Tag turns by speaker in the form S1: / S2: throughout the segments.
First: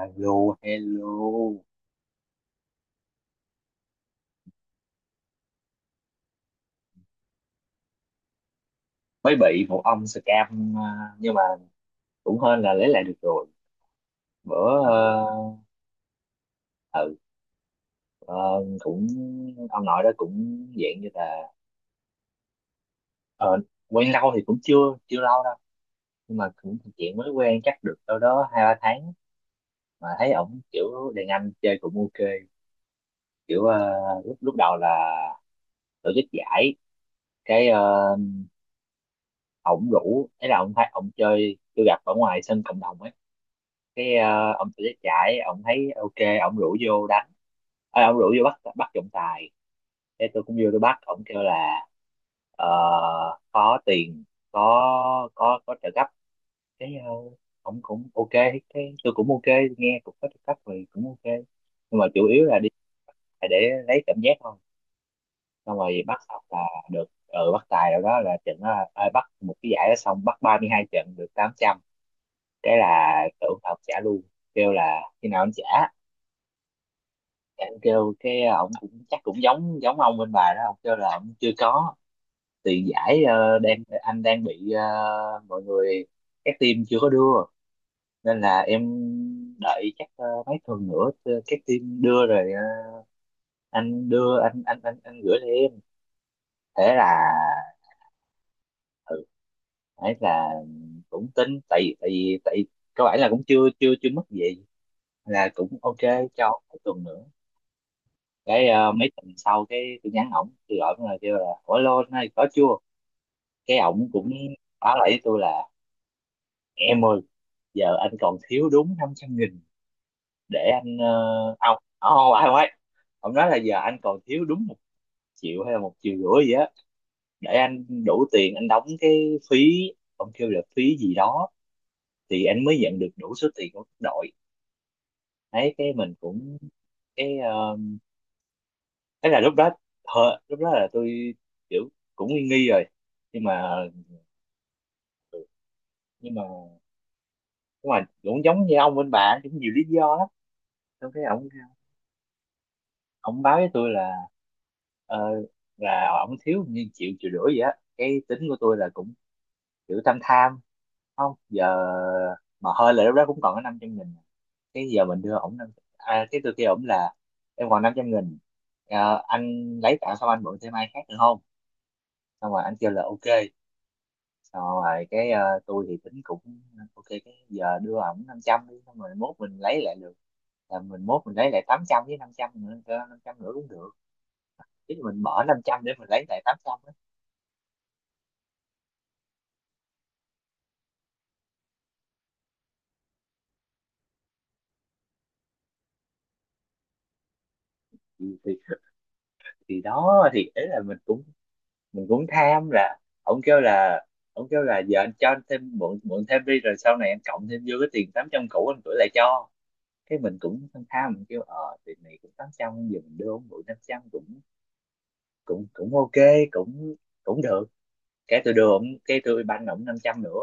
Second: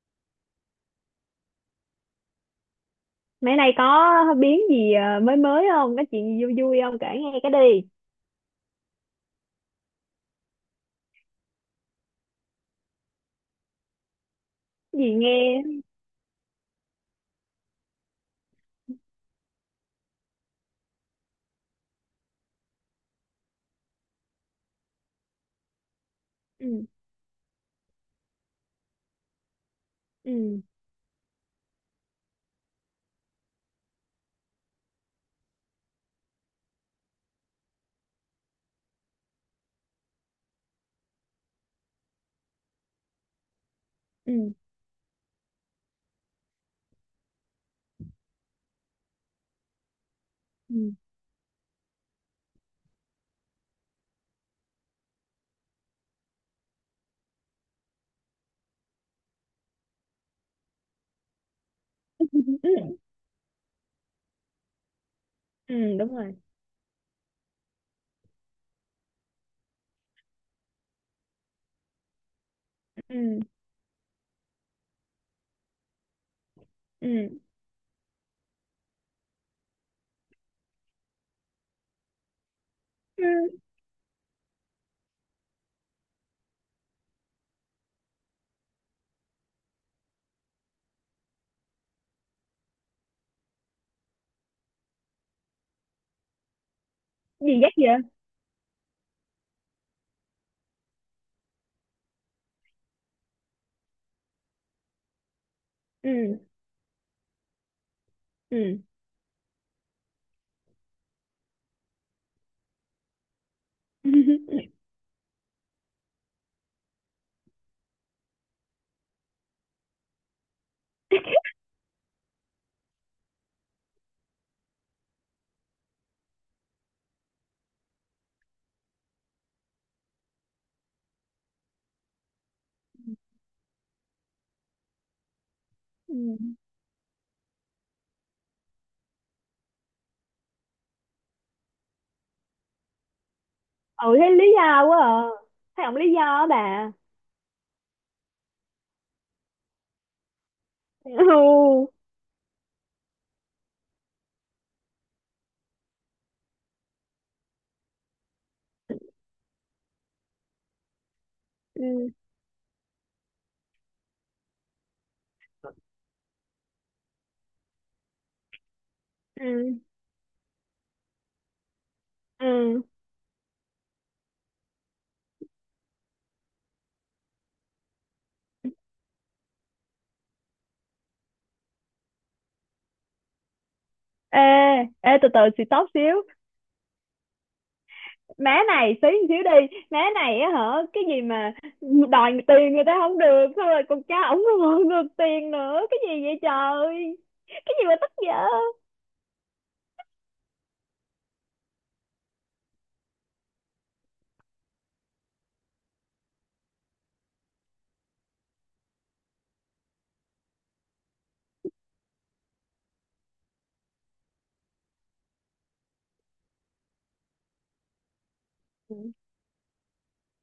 S1: Alo, hello.
S2: Mấy nay có biến gì mới mới không? Có chuyện gì vui vui không? Kể nghe cái đi.
S1: Mới bị một ông scam à, nhưng mà cũng hên là lấy lại được rồi. Bữa
S2: Cái gì nghe?
S1: ờ, ừ ờ, cũng ông nội đó cũng dạng như là ờ, quen lâu thì cũng chưa chưa lâu đâu, nhưng mà cũng
S2: Ừ,
S1: chuyện mới quen chắc được đâu đó hai ba tháng mà thấy ổng
S2: ừ,
S1: kiểu đàn anh chơi cũng ok. Kiểu lúc lúc đầu là tổ chức giải, cái ờ, ổng rủ ấy là ổng thấy ổng chơi tôi gặp ở ngoài sân cộng đồng ấy,
S2: ừ,
S1: ông tôi chạy ông thấy ok ông rủ vô đánh. Ông rủ vô bắt bắt trọng tài, thế tôi cũng vô tôi
S2: ừ,
S1: bắt, ông kêu là ờ, có tiền, có trợ cấp. Cái ông cũng ok, cái tôi cũng ok, nghe cũng có trợ cấp thì cũng ok, nhưng mà chủ yếu là đi
S2: ừ,
S1: lại để lấy cảm giác thôi. Xong
S2: ừ,
S1: rồi
S2: đúng
S1: bắt
S2: rồi.
S1: xong là được, bắt tài rồi đó, là trận đó bắt một cái giải đó xong bắt 32 trận được 800. Cái là
S2: Ừ,
S1: tưởng là ông trả luôn, kêu là khi nào anh trả
S2: ừ,
S1: em, kêu ông cũng chắc cũng giống giống ông bên bà đó, ông kêu là ông chưa có tiền
S2: ừ.
S1: giải, ờ, đang anh đang bị, mọi người các team chưa có đưa nên là em đợi chắc mấy tuần nữa, các team đưa rồi anh đưa, anh gửi cho em. Thế là
S2: Gì dắt vậy?
S1: ừ ấy là cũng tính, tại tại vì cơ bản là cũng chưa chưa chưa mất gì là cũng ok,
S2: Ừ,
S1: cho mấy tuần nữa.
S2: ừ.
S1: Mấy tuần sau cái tôi nhắn ổng, tôi gọi ổng là kêu là ủa lô này có chưa. Cái ổng cũng báo lại với tôi là em ơi, giờ anh còn thiếu đúng 500.000 để anh, ông, oh, ai ấy ông nói là giờ anh còn thiếu đúng 1 triệu hay là 1,5 triệu gì á để anh đủ tiền anh đóng cái phí, ông kêu là phí gì đó thì anh mới nhận được đủ số tiền của đội ấy. Cái mình
S2: Ừ,
S1: cũng, cái thế là lúc đó, lúc đó là tôi kiểu cũng nghi nghi rồi, nhưng mà
S2: ừ, thấy lý do quá à.
S1: ừ,
S2: Thấy ổng lý do
S1: nhưng mà
S2: á bà.
S1: nhưng mà cũng giống như ông bên bà cũng nhiều lý do lắm. Xong cái ông
S2: Ừ,
S1: ông báo với tôi là ờ, là ổng thiếu như triệu triệu rưỡi vậy á. Cái tính của tôi là cũng kiểu tham tham, không giờ
S2: ừ,
S1: mà hơi là lúc đó cũng còn có 500.000, cái giờ mình đưa ổng cái tôi kêu ổng là em còn 500.000. Ờ,
S2: ừ,
S1: anh lấy tạm xong anh mượn thêm ai khác được không. Xong rồi anh
S2: ừ.
S1: kêu là ok, xong rồi tôi thì tính cũng ok, cái giờ đưa ổng 500 đi xong rồi mốt mình lấy lại được, là mình mốt mình lấy lại 800 với 500 nữa. Năm trăm nữa cũng được,
S2: Ê,
S1: chứ
S2: ê,
S1: mình
S2: từ từ
S1: bỏ năm
S2: xì
S1: trăm
S2: tóc
S1: để mình
S2: xíu.
S1: lấy lại 800 á.
S2: Má này xí xíu đi má này, á hả, cái gì mà đòi tiền người ta không được, xong rồi còn cha ổng còn ngược tiền nữa, cái gì vậy trời, cái gì mà tức dở.
S1: Thì, thì thì đó, thì ấy là mình cũng tham là. Ông kêu là ông kêu là giờ anh cho anh thêm mượn mượn thêm đi, rồi sau này anh cộng thêm vô cái tiền 800 cũ anh gửi lại cho. Cái mình cũng tham tham, mình kêu tiền này cũng 800 giờ mình đưa ông mượn 500 cũng cũng cũng ok, cũng cũng được. Cái tôi đưa ông,
S2: Ừ.
S1: cái tôi ban ổng 500 nữa.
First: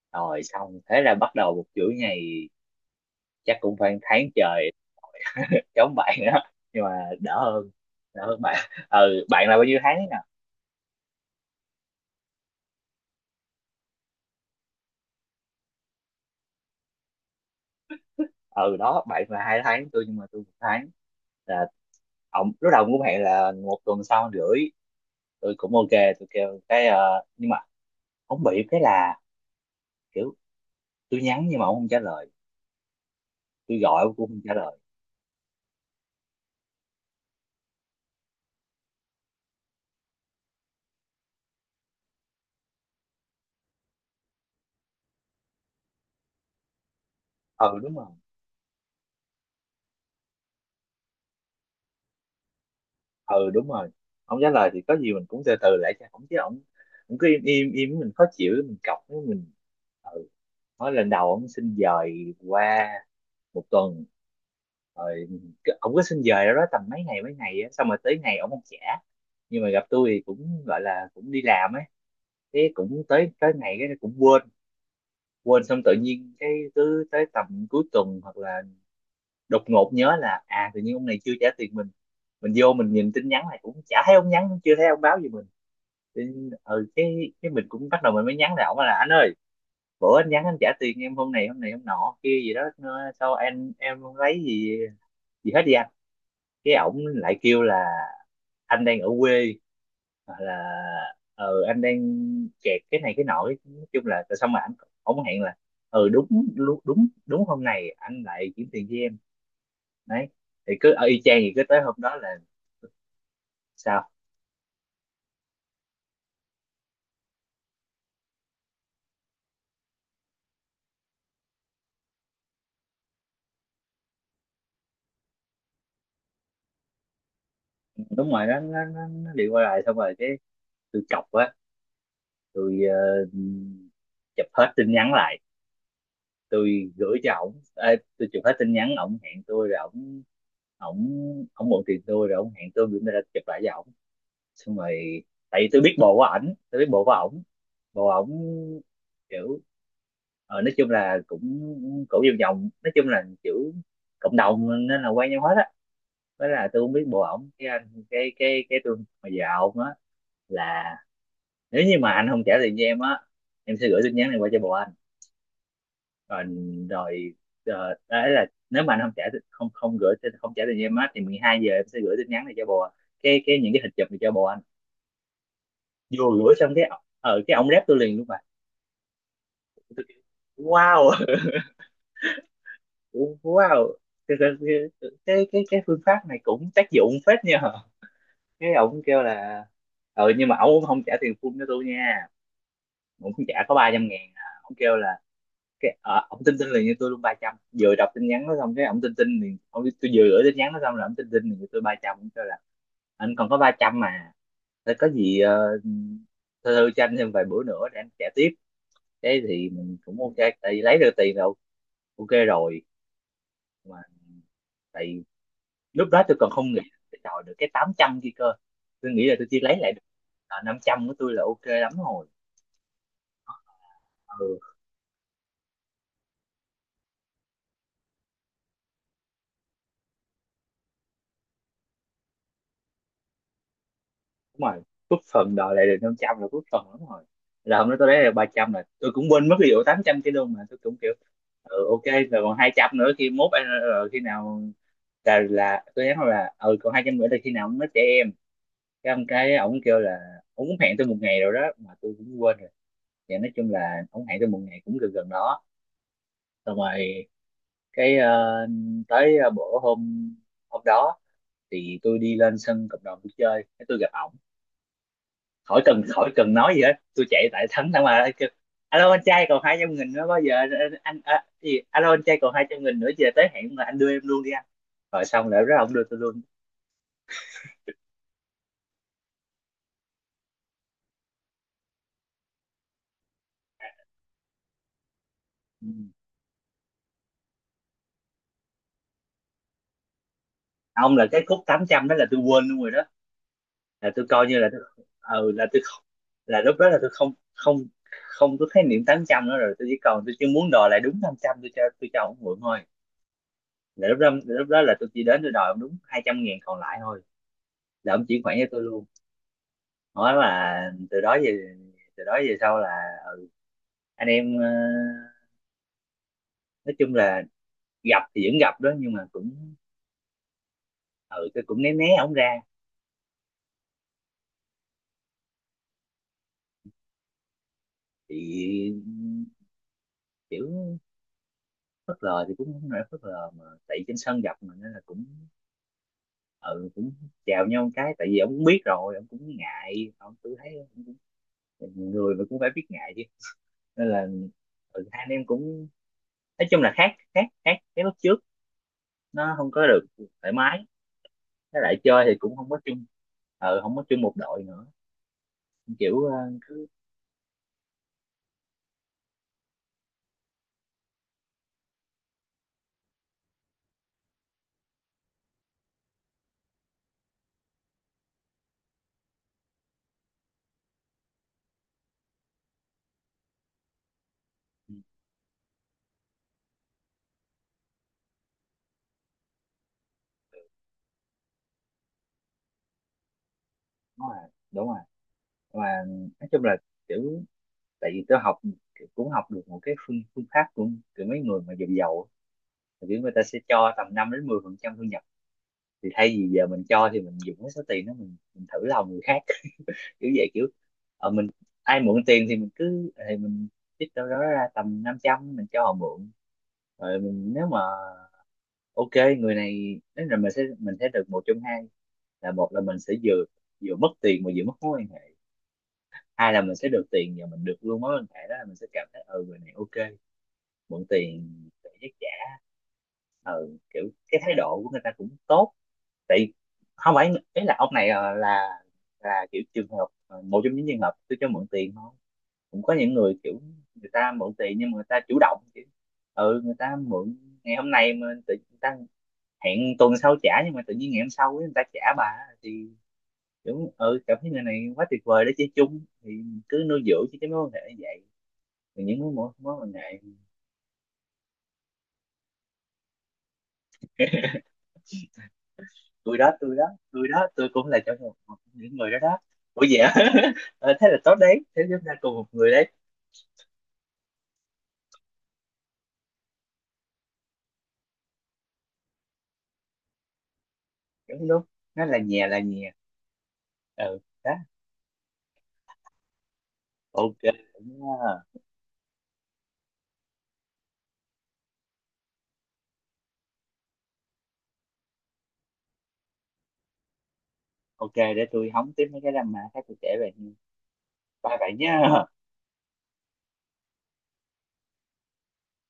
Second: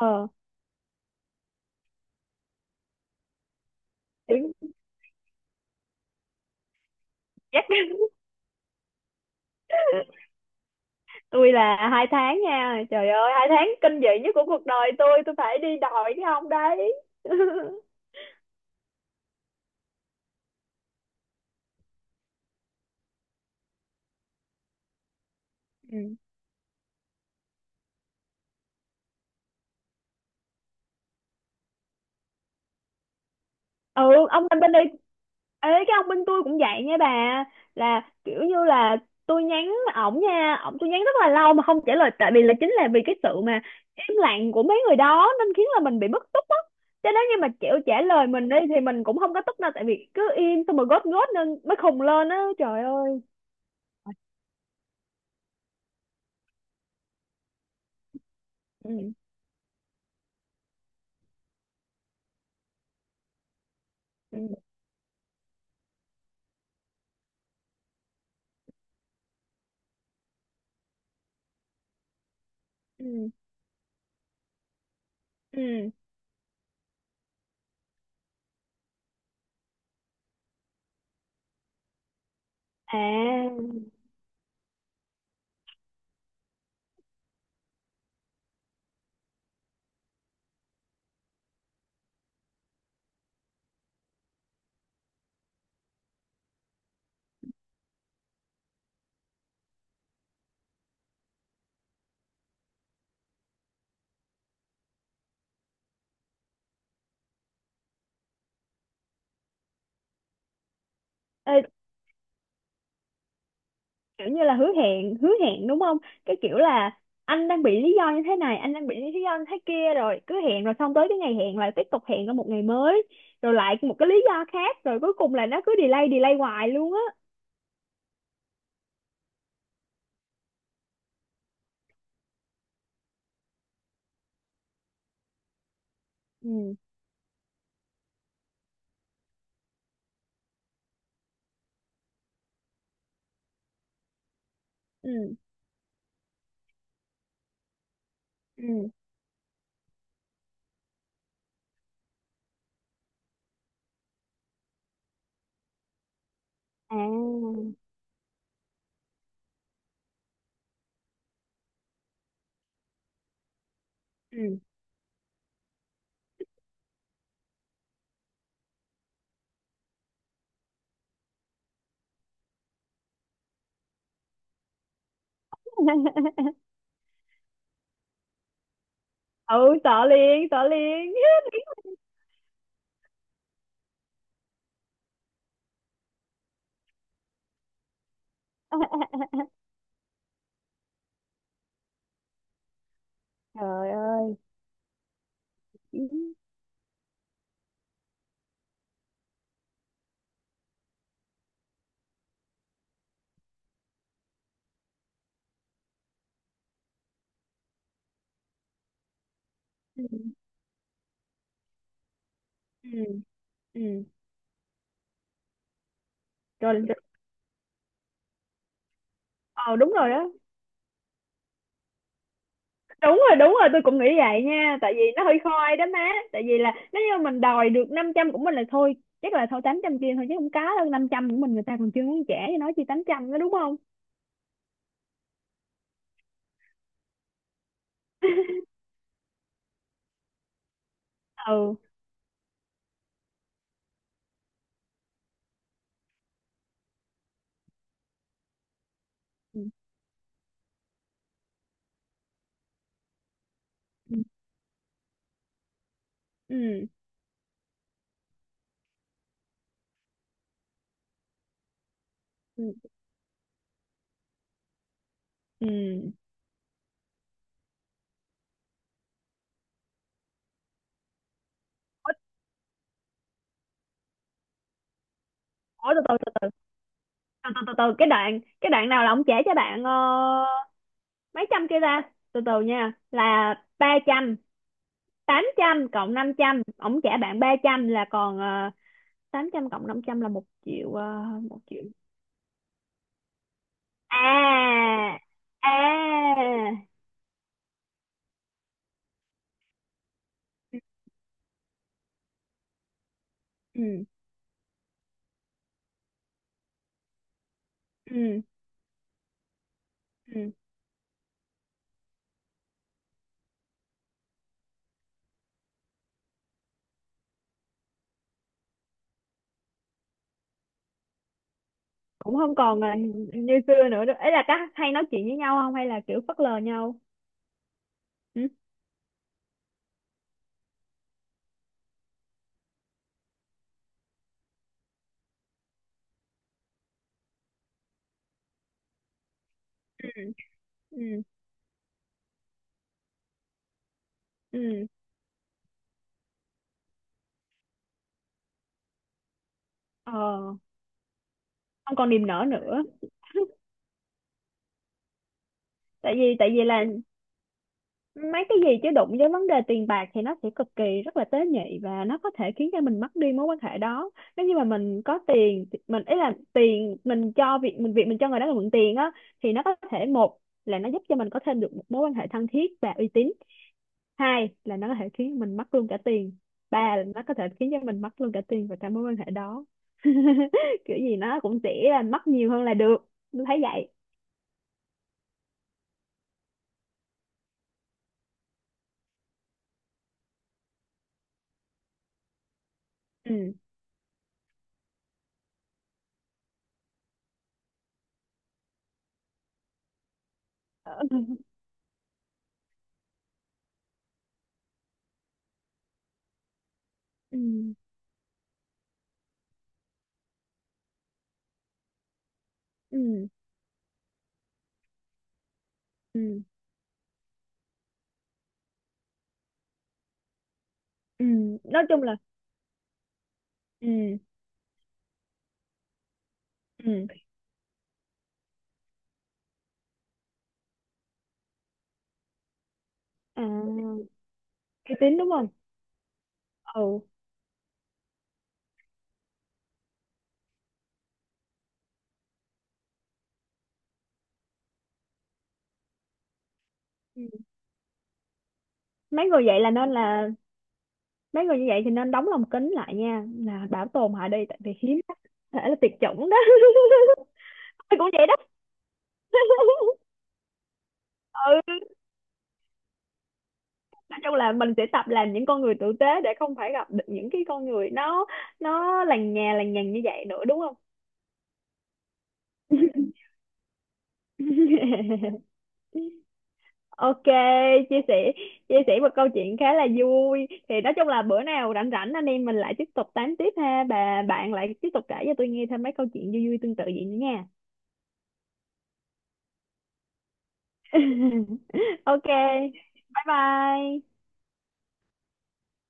S2: ờ
S1: Rồi xong thế là bắt đầu một chuỗi ngày chắc cũng phải một tháng
S2: Tiếng.
S1: trời Giống bạn đó nhưng mà đỡ
S2: Chắc.
S1: hơn, đỡ hơn bạn. Ừ, bạn là bao nhiêu tháng nè.
S2: Tôi là 2 tháng nha, trời ơi, 2 tháng kinh dị nhất của cuộc đời Tôi phải đi đòi cái ông đấy.
S1: Ừ đó, bạn là 2 tháng tôi nhưng mà tôi 1 tháng, là ông lúc đầu cũng hẹn là 1 tuần sau một rưỡi, tôi cũng ok.
S2: Ừ.
S1: Tôi kêu nhưng mà ông bị cái là kiểu tôi nhắn nhưng mà ông không trả lời, tôi gọi
S2: Ừ,
S1: ông cũng không
S2: ông
S1: trả
S2: anh bên
S1: lời.
S2: đây, ấy cái ông bên tôi cũng vậy nha bà, là kiểu như là tôi nhắn ổng nha, ổng tôi nhắn rất là lâu mà không trả lời, tại vì là chính là vì cái sự mà im lặng của mấy người đó nên khiến là mình bị bức xúc á. Cho nên như mà chịu
S1: Ừ, đúng
S2: trả
S1: rồi.
S2: lời mình đi thì mình cũng không có tức đâu, tại vì cứ im xong rồi gót gót nên mới khùng lên á, trời ơi.
S1: Ừ, đúng rồi. Ông trả lời thì có gì mình cũng từ từ lại cho ông chứ, ông cũng cứ im im im mình khó chịu mình cọc
S2: Ừ,
S1: với mình. Ừ, nói lần đầu ông xin dời qua 1 tuần
S2: ừ,
S1: rồi ổng cứ xin về đó tầm mấy ngày á, xong rồi tới ngày ổng không trả. Nhưng mà gặp tôi thì cũng gọi là cũng đi làm ấy, thế cũng
S2: ừ,
S1: tới tới ngày cái cũng quên quên xong.
S2: ừ,
S1: Tự nhiên cái cứ tới tầm cuối tuần hoặc là đột ngột nhớ là à tự nhiên ông này chưa trả tiền mình vô mình nhìn tin nhắn này
S2: à,
S1: cũng chả thấy ông nhắn, cũng chưa thấy ông báo gì mình. Thì, cái mình cũng bắt đầu mình mới nhắn lại ổng là anh ơi, bữa anh nhắn anh trả tiền em hôm này hôm này hôm nọ kia gì đó sao anh em không lấy gì gì hết đi anh. Cái ổng lại kêu là anh đang ở quê hoặc là ừ anh đang kẹt cái này cái nọ, nói chung là tại sao mà anh, ổng hẹn là ừ đúng đúng đúng hôm này anh lại chuyển tiền cho em đấy. Thì cứ ở y chang thì
S2: ê,
S1: cứ tới hôm đó là sao.
S2: kiểu như là hứa hẹn đúng không, cái kiểu là anh đang bị lý do như thế này, anh đang bị lý do như thế kia, rồi cứ hẹn, rồi xong tới cái ngày hẹn lại tiếp tục hẹn ở một ngày mới, rồi lại một cái lý do khác, rồi cuối cùng là nó cứ delay delay hoài luôn á.
S1: Đúng rồi, nó đi qua lại. Xong rồi cái tôi chọc á, tôi chụp hết tin nhắn lại
S2: Ừ,
S1: tôi gửi cho ổng. Ê, tôi chụp hết tin nhắn ổng hẹn tôi rồi ổng ổng ổng mượn tiền tôi rồi ổng hẹn tôi gửi ra chụp lại cho ổng xong
S2: ừ,
S1: rồi, tại vì tôi biết bộ của ảnh, tôi biết bộ của ổng. Bộ ổng
S2: ừ,
S1: kiểu nói chung là cũng cổ vòng vòng, nói chung là kiểu cộng đồng nên là quen nhau hết á. Với là tôi không biết bộ ổng
S2: à,
S1: cái anh cái tôi mà dạo ổng á, là nếu như mà anh không trả tiền cho em á, em sẽ gửi tin nhắn này qua
S2: ừ.
S1: cho bộ anh. Còn rồi, đấy là nếu mà anh không trả không không gửi không trả tiền cho em á thì 12 giờ em sẽ gửi tin nhắn này cho bộ, cái những cái hình chụp này cho bộ anh. Vừa gửi xong cái ở cái ông rep tôi liền luôn mà.
S2: Ừ,
S1: Tôi
S2: sợ
S1: kêu,
S2: liền sợ
S1: wow.
S2: liền.
S1: Wow. Cái cái cái, cái phương pháp này cũng tác dụng phết nha. Cái ông kêu là ừ nhưng mà ông không trả tiền full cho tôi nha, ông không trả có ba
S2: Trời
S1: trăm ngàn
S2: ơi.
S1: à. Ông kêu là
S2: Ừ,
S1: ông tin tin liền cho tôi luôn 300 vừa đọc tin nhắn nó xong. Cái ông tin tin liền, ông tôi vừa gửi tin nhắn nó xong là ông tin tin liền cho tôi 300, ông kêu là anh còn có 300 mà. Thế có gì thư thư cho anh thêm vài bữa nữa để anh trả tiếp. Thế thì mình cũng ok, tại vì lấy được tiền rồi, ok rồi.
S2: ừ,
S1: Mà
S2: ừ.
S1: tại lúc đó tôi còn không
S2: rồi
S1: nghĩ
S2: rồi-
S1: tôi đòi được cái 800 kia cơ. Tôi nghĩ là tôi chỉ
S2: Ờ,
S1: lấy
S2: đúng
S1: lại được,
S2: rồi đó.
S1: 500 của tôi là ok lắm rồi.
S2: Đúng rồi, đúng rồi, tôi cũng nghĩ vậy
S1: Ừ
S2: nha, tại vì nó hơi khoai đó má. Tại vì là nếu như mình đòi được 500 của mình là thôi, chắc là thôi 800 chia thôi chứ không có đâu, 500 của mình người ta còn chưa muốn trả cho nó chi 800 đó, đúng không?
S1: đúng rồi, cúp phần đòi lại được 500 là cúp phần lắm rồi, là hôm đó tôi lấy được ba trăm là tôi cũng quên mất cái vụ 800 kia luôn, mà tôi cũng kiểu
S2: Ừ,
S1: ừ, ok. Rồi còn 200 nữa khi mốt anh khi nào, là tôi nhắn là ừ còn 200 nữa là khi nào nó trẻ em. Cái ông kêu là ông cũng hẹn tôi một ngày rồi đó mà tôi cũng quên. Thì nói chung là
S2: ừ,
S1: ông hẹn tôi một ngày cũng gần gần đó. Xong
S2: ừ,
S1: rồi cái ờ, tới bữa hôm hôm đó thì tôi đi lên
S2: ừ,
S1: sân cộng đồng tôi chơi cái tôi gặp ổng.
S2: ừ.
S1: Khỏi cần khỏi cần nói gì hết, tôi chạy tại thẳng mà kêu, alo anh trai còn 200.000 nữa bao giờ Ờ, anh à, gì alo anh trai còn hai trăm nghìn nữa giờ tới hẹn mà anh đưa em luôn đi anh. Rồi xong rồi đó
S2: Ủa,
S1: ông
S2: từ
S1: đưa tôi
S2: từ
S1: luôn.
S2: từ từ từ từ từ, cái đoạn nào là ông trả cho bạn mấy trăm kia ta, từ từ nha, là 300, tám
S1: Ừ.
S2: trăm cộng 500 ông trả bạn 300 là còn 800 cộng 500 là 1 triệu,
S1: Ông là cái khúc
S2: 1 triệu.
S1: 800 đó là tôi quên luôn rồi đó, là tôi coi như là
S2: À,
S1: là tôi không,
S2: à,
S1: là lúc đó là tôi không không không có khái niệm 800 nữa rồi. Tôi chỉ còn tôi chỉ muốn đòi lại đúng 500 tôi cho ông mượn thôi.
S2: ừ,
S1: Là lúc đó là tôi chỉ đến tôi đòi ông đúng 200.000 còn lại thôi là ông
S2: ừ,
S1: chuyển khoản cho tôi luôn, nói
S2: ừ,
S1: là. Từ đó về, từ đó về sau là ờ, anh em nói chung là gặp thì vẫn gặp đó nhưng mà cũng ừ tôi cũng né né ổng
S2: cũng không
S1: ra.
S2: còn là như xưa nữa đâu, ấy là các hay nói chuyện với nhau không hay là kiểu phớt lờ nhau. Ừ,
S1: Thì kiểu phớt lờ thì cũng không phải phớt lờ mà tại trên sân gặp mà nên là cũng ừ cũng chào nhau. Cái tại vì ông cũng biết rồi ông cũng
S2: ừ,
S1: ngại, ông tôi thấy ông cũng,
S2: ừ,
S1: người mà cũng phải biết ngại chứ. Nên là
S2: ừ,
S1: ừ, hai anh em cũng nói chung là khác khác khác cái lúc trước, nó không có được thoải
S2: ờ,
S1: mái. Với lại
S2: không còn
S1: chơi
S2: niềm
S1: thì
S2: nở
S1: cũng không có
S2: nữa.
S1: chung, không có chung một đội nữa.
S2: tại
S1: Kiểu
S2: vì tại vì là
S1: cứ
S2: mấy cái gì chứ đụng với vấn đề tiền bạc thì nó sẽ cực kỳ rất là tế nhị, và nó có thể khiến cho mình mất đi mối quan hệ đó. Nếu như mà mình có tiền mình ý là tiền mình cho việc mình cho người đó là mượn tiền á, thì nó có thể, một là nó giúp cho mình có thêm được một mối quan hệ thân thiết và uy tín, hai là nó
S1: ừ,
S2: có thể khiến mình mất luôn cả tiền, ba là nó có thể khiến cho mình mất luôn cả tiền và cả mối quan hệ đó. Kiểu gì nó cũng sẽ là mất nhiều hơn là được, tôi thấy vậy.
S1: đúng rồi đúng rồi. Mà nói chung là kiểu, tại vì tôi học cũng học được một cái phương phương pháp của mấy người mà giàu giàu thì kiểu người ta
S2: Ừ.
S1: sẽ cho tầm 5 đến 10% thu. Thì thay vì giờ mình cho thì mình dùng cái số tiền đó mình thử lòng người khác, kiểu vậy kiểu mình ai mượn tiền thì mình cứ thì mình trích đâu đó ra tầm 500 mình cho họ mượn rồi
S2: Ừ,
S1: mình. Nếu mà ok người này đến là mình sẽ được một trong hai, là một là mình sẽ
S2: ừ,
S1: vừa vừa mất tiền mà vừa mất mối quan hệ,
S2: ừ,
S1: hai là mình sẽ được tiền và mình được luôn mối quan hệ đó, là mình sẽ cảm thấy ừ người này ok mượn
S2: ừ.
S1: tiền
S2: Nói
S1: để
S2: chung
S1: giấc
S2: là
S1: trả. Ừ kiểu,
S2: ừ,
S1: cái thái độ của người ta cũng tốt. Tại
S2: ừ,
S1: không phải ý là ông này là kiểu trường hợp một trong những trường hợp tôi cho mượn tiền thôi. Cũng có những người kiểu người
S2: à,
S1: ta mượn tiền nhưng mà
S2: uy
S1: người
S2: tín
S1: ta
S2: đúng
S1: chủ
S2: không?
S1: động chứ. Ừ, người ta
S2: Ừ.
S1: mượn ngày hôm nay mà tự người ta hẹn tuần sau trả nhưng mà tự nhiên ngày hôm sau ấy, người ta trả bà. Thì kiểu ừ cảm thấy người này quá tuyệt vời để chơi chung thì cứ nuôi
S2: Ừ.
S1: dưỡng chứ cái mối quan hệ như vậy. Thì những
S2: Mấy
S1: mối
S2: người
S1: mối
S2: vậy là
S1: mối
S2: nên
S1: quan hệ,
S2: là mấy người như vậy thì nên đóng lồng kính lại nha, là bảo tồn họ đi tại vì hiếm lắm, thể là tuyệt chủng đó.
S1: tôi đó tôi đó tôi đó tôi cũng
S2: Tôi
S1: là
S2: cũng
S1: trong
S2: vậy
S1: một,
S2: đó.
S1: một những người đó đó. Ủa vậy hả? Ờ, thế là tốt
S2: Ừ,
S1: đấy, thế chúng ta cùng một người đấy.
S2: nói chung là mình sẽ tập làm những con người tử tế để không phải gặp được những cái con người nó lằng nhà lằng nhằng như vậy nữa đúng không?
S1: Đúng đúng, nó là nhà là nhà. Ừ đó.
S2: Ok,
S1: Ok
S2: chia
S1: cũng,
S2: sẻ chia sẻ một câu chuyện khá là vui. Thì nói chung là bữa nào rảnh rảnh anh em mình lại tiếp tục tám tiếp ha. Bà bạn lại tiếp tục kể cho tôi nghe thêm mấy câu chuyện vui vui tương tự vậy nữa nha.
S1: ok, để tôi hóng tiếp mấy cái drama khác tôi kể về. Bye bye
S2: Ok,
S1: nhá.
S2: bye bye.